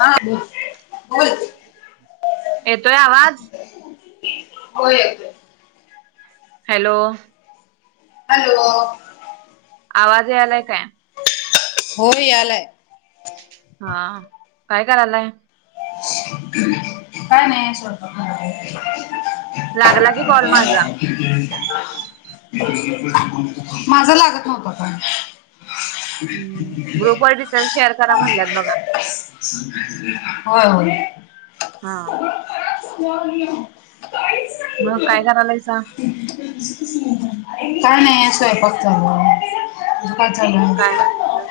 हा बोल बोल येतोय आवाज. हो. हॅलो. हॅलो. आवाज यायलाय काय. हो यालंय. हा काय करायलाय. [unintelligible] लागला की कॉल माझा. ह माझा लागत नव्हता का? हम्म, ग्रुप वाईज डिटेल् शेअर करा म्हटल्यात बघा. होय होय हा [unintelligible] मग काय करालायसा? काय नाही स्वयंपाक चालूय. तुझं काय चालूय? काय बनवायलाय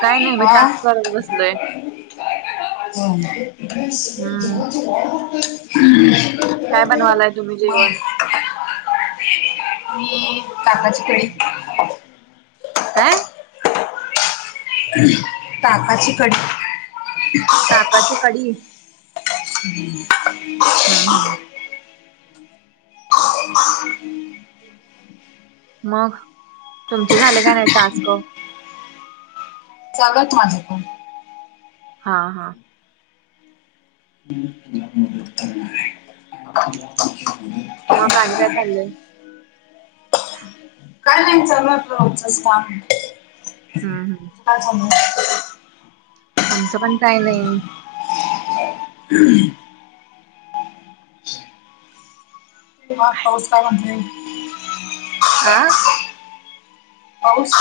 काय नाही, मी टास्क करत बसलोय. हम्म् हम्म काय बनवालाय तुम्ही मग, जेवण मी ताकाची कढी काय? ताकाची कड ताकाची कडी हम्म हम्म हम्म अय मग, तुमचे झाले काय नाही टास्क? चालू आहेत माझे पण. हा हा मी मुटणार नाय. मग आणि काय चाललंय? काय नाय चालूय रोजचंच काम. हम्म हम्म तुझं काय चाललंय? आमचं पण काय नाही. [unintelligible] तेव्हा पाऊस आला बाई. आ पाऊस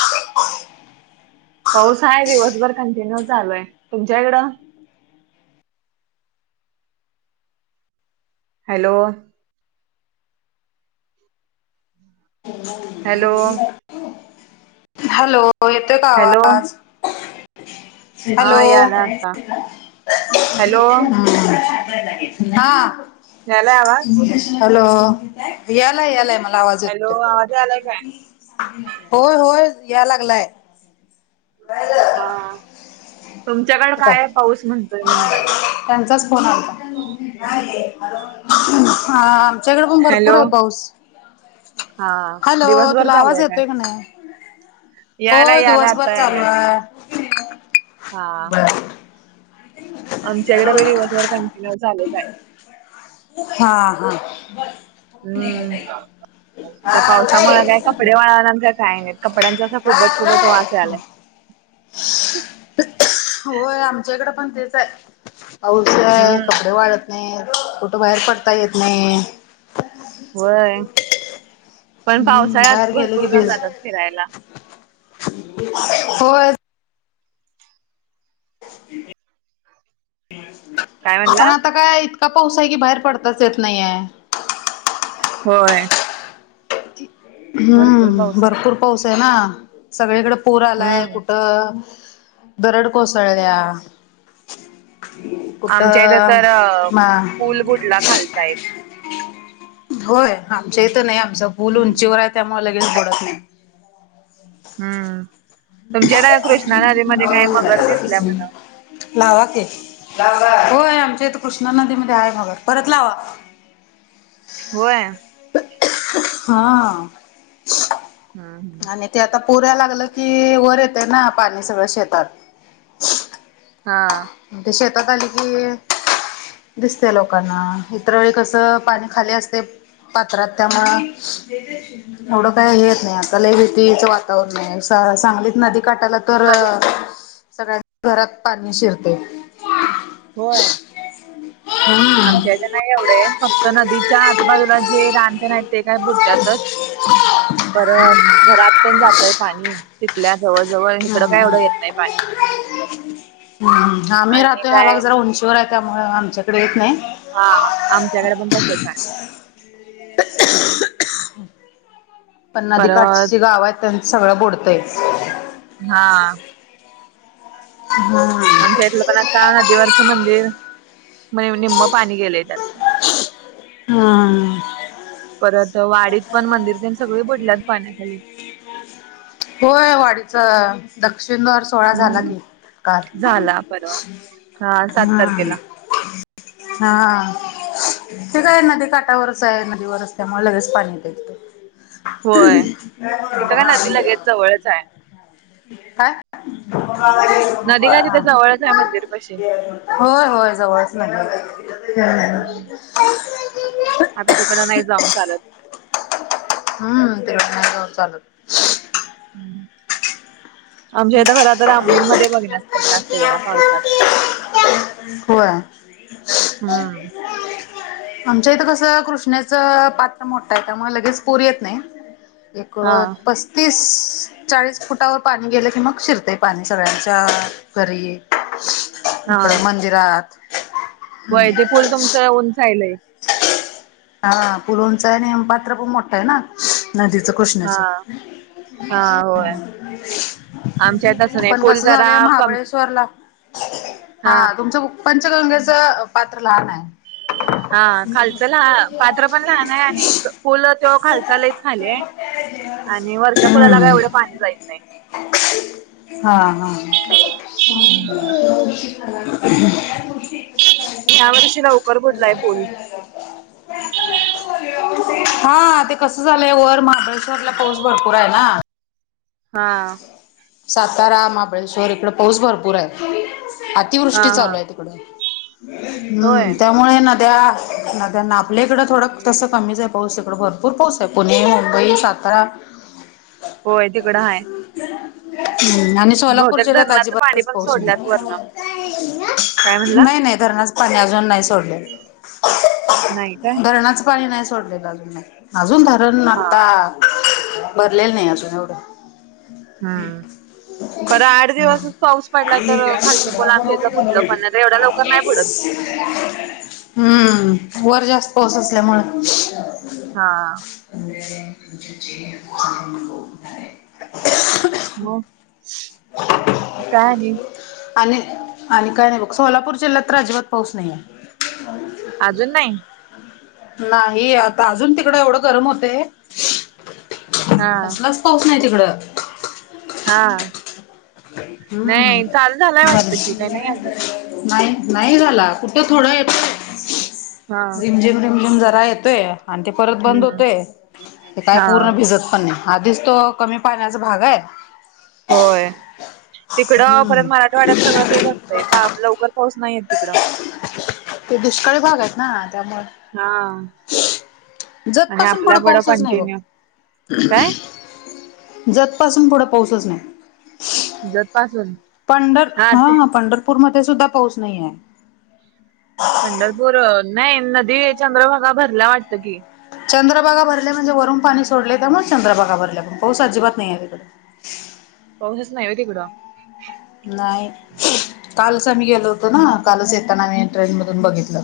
पाऊस आहे दिवसभर कंटिन्यू चालू आहे, तुमच्या इकडं? हॅलो! Hello hello! ये तोय का हॅलो आवाज? हा हॅलो! याला आता हम्म हॅलो हा, यालाय आवाज हॅलो! यालाय यालाय मला आवाज. हॅलो! येतोय. आवाज यालाय काय? होय होय, या लागलाय. हा, तुमच्याकडे तू काय कायए पाऊस म्हणतोय? मी म्हणालोय. त्यांचाच फोन आलाता, हा च्याकडे पण भरपूर हॅलो आहे पाऊस. हा हॅलो! दिवसभर तुला चालू आवाज आहे काय येतोय का नाही? यालाय हो यालाय दिवसभर आता चालू यालाय आहे. हा, आमच्याकडे पण दिवसभर कंटिन्यू चालुच आहे. हा हा हम्म त्या पावसामुळे काय कपडे वाळानात का काय नाय, कपड्यांचा असा कुबट कुबट वास यायलाय. होय आमच्या इकडं पण तेच आहे. पाऊस आहे, हम्म कपडे वाळत नाही, कुठं बाहेर पडता येत नाही. होय, पण हम्म पावसाळ्यात भरपूर जण जातात फिरायला. हो. काय पण म्हणला आता काय इतं का पाऊसा आहे की बाहेर पडताच येत नाहीय. होय भरपूर हं पाऊस आहे भरपूर पाऊस आहे ना सगळीकडें पूर आलाय हम्म कुठं दरड कोसळल्या आमच्या इथं कुठं तर अ, मा पूल बुडला खालचा एक होय आमच इथे नाही आमच फूल हम्म उंचीवर आहे त्यामुळे लगेच बुडत नाही हम्म तुमच्या का कृष्णा नदीमध्ये काय मगर दिसल्या म्हणा लावा की होय आमच्या इथ कृष्णा नदी मध्ये आहे मग परत लावा. होय. हा हा आणि ते आता पूर लागलं कि वर येत आहे ना पाणी सगळं शेतात हा म्हण ते शेतात आली की दिसते लोकांना इतर वेळी कसं पाणी खाली असतय पत्रात त्यामुळ एवढं काय हेेत नाही आता ल भीतीचं वातावरण हाय सांगलीत नदी काटाला तर सगळ्या घरात पाणी शिरतय होय. हम्म. आमच्याच्या नाही एवढं फक्त नदीच्या आजूबाजूला जे राणतेण ते काय बुडत्यातच. परत घरात ते जातय पाणी तिथल्या जवळ जवळ इकडं काय एवढं येत नाही पाणी हम आम्ही आणि राहतोय काय बग जरा उंचीवर आहे त्यामुळे आमच्याकडे येत नाही हा आमच्याकडे पण तसच आहे पण नदीकाठची परत जे गाव आहेत त्यांच सगळं बुडतंय हा. हा आमच्या इथलं पण आता नदीवरचं मंदिर म्हणे निम्म पाणी गेले त्या हा परत वाडीत पण मंदिर त्यां सगळे बुडल्यात पाण्याखाली होय वाडीचं दक्षिण द्वार सोळा झाला हम्म की काल झाला परवा हा सात ह तारखेला हा ते काय नदी काटावरच आहे नदीवरच त्यामुळे लगेच पाणी येतंय ते होय [unintelligible] तिथं काय नदी लगेच जवळच आहे. काय नदी काय तिथं जवळच आहे मंदिर पशी [unintelligible] हो होय जवळचं नाही हम्म आता तिकडं नाही जाऊन चालत हम्म ते नाय जाऊन चालत हम्म [unintelligible] आमच्या इथ खरं तर आमलीग मध्ये बघण्यासारखं असते बघा पावसात चालत. होय [unintelligible] आमच्या इथं कसं कृष्णाच पात्र मोठं आहे त्यामुळे लगेच पूर येत नाही हा प [unintelligible] तीस, चाळीस फुटावर पाणी गेलं की मग शिरते पाणी सगळ्यांच्या घरी. ब मंदिरात. वैद पूल तुमचं ऊन जाहिलय. हा फुलोंचा नेमपात्र पण मोठा आहे ना. नदीच हा कृष्णाच. हा होय आमच्या इथं तसं नाही पण पूल कस जरा झालंय कम महाबळेश्वरला हा तुमचं पंचगंगेचं पात्र लहान आहे. हा खालचं ल पात्र पण लहान आहे आणि फूलं तो खालचालच खाले. आणि वरच्या पुलाला काय हम्म एवढं पाणी जात नाही. हा हा ह. हम्म. ह्यावर्षी लवकर बुडलाय पुल हा ते कसं झालंय वर महाबळेश्वरला पाऊस भरपूर आहे ना. हा. सातारा महाबळेश्वर इकडे पाऊस भरपूर आहे. हा अतिवृष्टी हा चालू आहे तिकड हम्म होय त्या. त्यामुळे नद्या नद्या आपल्याकडं थोडं तसं कमीच आहे पाऊस इकडं भरपूर पाऊस. ते पुणे मुंबई सातारा. होय तिकडं आहेा. हम्म आणि. सोलापूर बहुतेक जिल्ह्य़ात धरणाचं पाणी अजिबातच पण पाऊस सोडल्यात वरनं काय म्हणला? नाही नाही. धरणाच पाणी अजून नाही सोडलेलं नाही काय? धरणाच पाणी नाही सोडलेलं. अजून धरण हा. आता भरलेलं नाही अजून एवढं. हम् खरं आठ दिवसच पाऊस पडला तर खालतं बोला आमच्या इथलं बुडलं पण. एवढ्या लवकर नाही पडून. हम्म वर जास्त पाऊस असल्यामूळ. हा हा. आहे. [unintelligible] मग काय नाही.. आणि आणि काय नाही बघ सोलापूर जिल्ह्यात तर अजिबात पाऊस नाही आहे. अजून नाही. नाही आता अजून तिकड एवढं गरम होतय. हा. कसलाच पाऊस नाही तिकडं. हा. हा [inaudible] नाही चालू झालाय बर. वाटतं की काय नाही अजून. नाही नाही झाला कुठं थोडं येतो हा. रिमझिम रिमझिम जरा आहेत. आणि ते परत बंद हम्म होते ते काय हा पूर्ण भिजत पण नाही. आधीच तो कमी पाण्याचा भाग आहे. होय. तिकडं परत हम्म मराठवाड्यात सगळं तेच असतं लवकर पाऊस नाहीयेत तिकडं. ते दुष्कळ भाग आहेत ना त्यामुळे. हा आणि जतपासून पुढं आपल्याकडं पाऊसच नाही बघ. कंटिन्यू काय जतपासून पुढं पाऊसच नाही... जतपासून. पंढर हा हा पंढरपूरमध्ये सुद्धा पाऊस नाहीये. पंढरपूर नाही नदी चंद्रभागा भरल्या वाटत कि. चंद्रभागा भरल्या म्हणजे वरून पाणी सोडले त्यामुळे चंद्रभागा भरल्या पण पाऊस अजिबात नाही आहे तिकडे. पाऊसचं नाही व्हय तिकडं. नाही कालच आम्ही गेलोतो ना कालच येताना आम्ही ट्रेन मधून बघितलं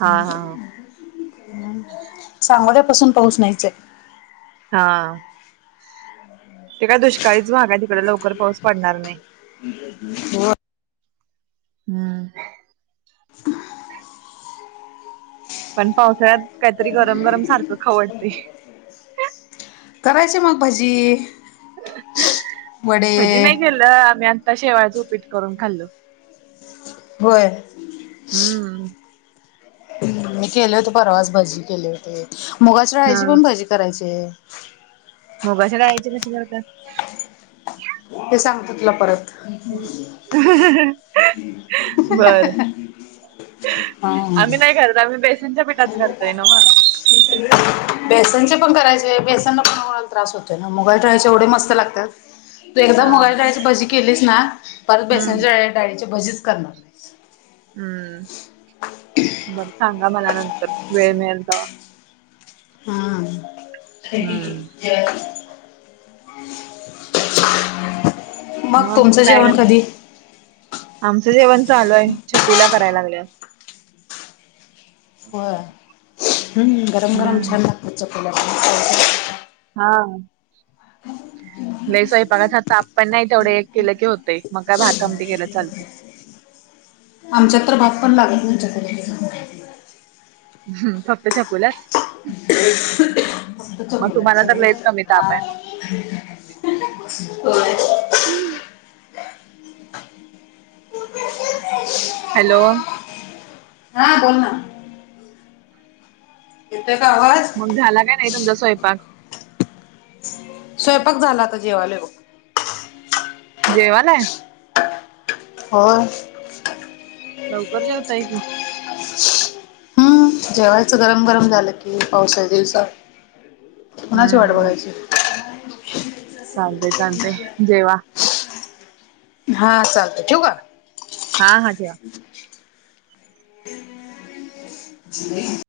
हा हा. सांगोड्यापसून पाऊस नाहीयचंय. हा. ते काय दुष्काळीच भाग तिकडे लवकर पाऊस पडणार नाही. हो. हम्म [unintelligible] पण पावसाळ्यात काहीतरी गरम गरम सारखं खाऊ वाटतय. करायच मग भजी. भजी वडे नाही गेलं आम्ही आता शेवाळच उपीट करून खाल्लो. होय. हम्म हम्म मी केले होते परवास भजी केले होते मुगाच्या हा डाळीची पण भजी करायचे. मुगाच्या डाळायचे बी असे करतात. हे सांगत तुला परत. करतात ह ह बर ह आम्ही नाही करत आम्ही बेसनच्या पिठाच करतोय ना म बेसनचे पण करायचे बेसनना पण त्रास होतय ना मुगाच्या डाळीच्या एवढे मस्त लागतात. तू एकदा हा मुगाच्या डाळीची भजी केलीस ना परत हम्म बेसनच्या ड डाळीची भजीच करणार नाहीस हम्. बरं सांगा मला नंतर वेळ मिळेल तेव्हा. हा. हम्म [unintelligible] [inaudible] मग तुमचं काय जेवण करताय? कधी? आमचं जेवण चालू आहे छकुल्या करायला लागल्या. होय गरम गरम हम्म छान लागतात चकुल्या पण हा. लई स्वयपाकाचा ताप पण नाही तेवढे एक केलं की होतेय मग काय भात आमटी केल की चालतंय. आमच्यात तर भात पण लागत नाही चकू हम्म फक्त चकुल्या फक्त मग छकुलेत तुम्हाला तर सगळे लईच कमी खात्यात ताप आहे मग. गार. हो. हॅलो हा बोल ना. येत का आवाज? मग झाला काय नाही तुमचा स्वयंपाक? स्वयंपाक झाला आता जेवायलो बघ. जेवालाय? होय. लवकर जेवताय की. हम्म जेवायचं गरम गरम झालं की पावसा दिवसा कुणाची वाट बघायची? चालते चालते जेवा हा चालते ठेवु का? हा हा ठेवा. [inaudible]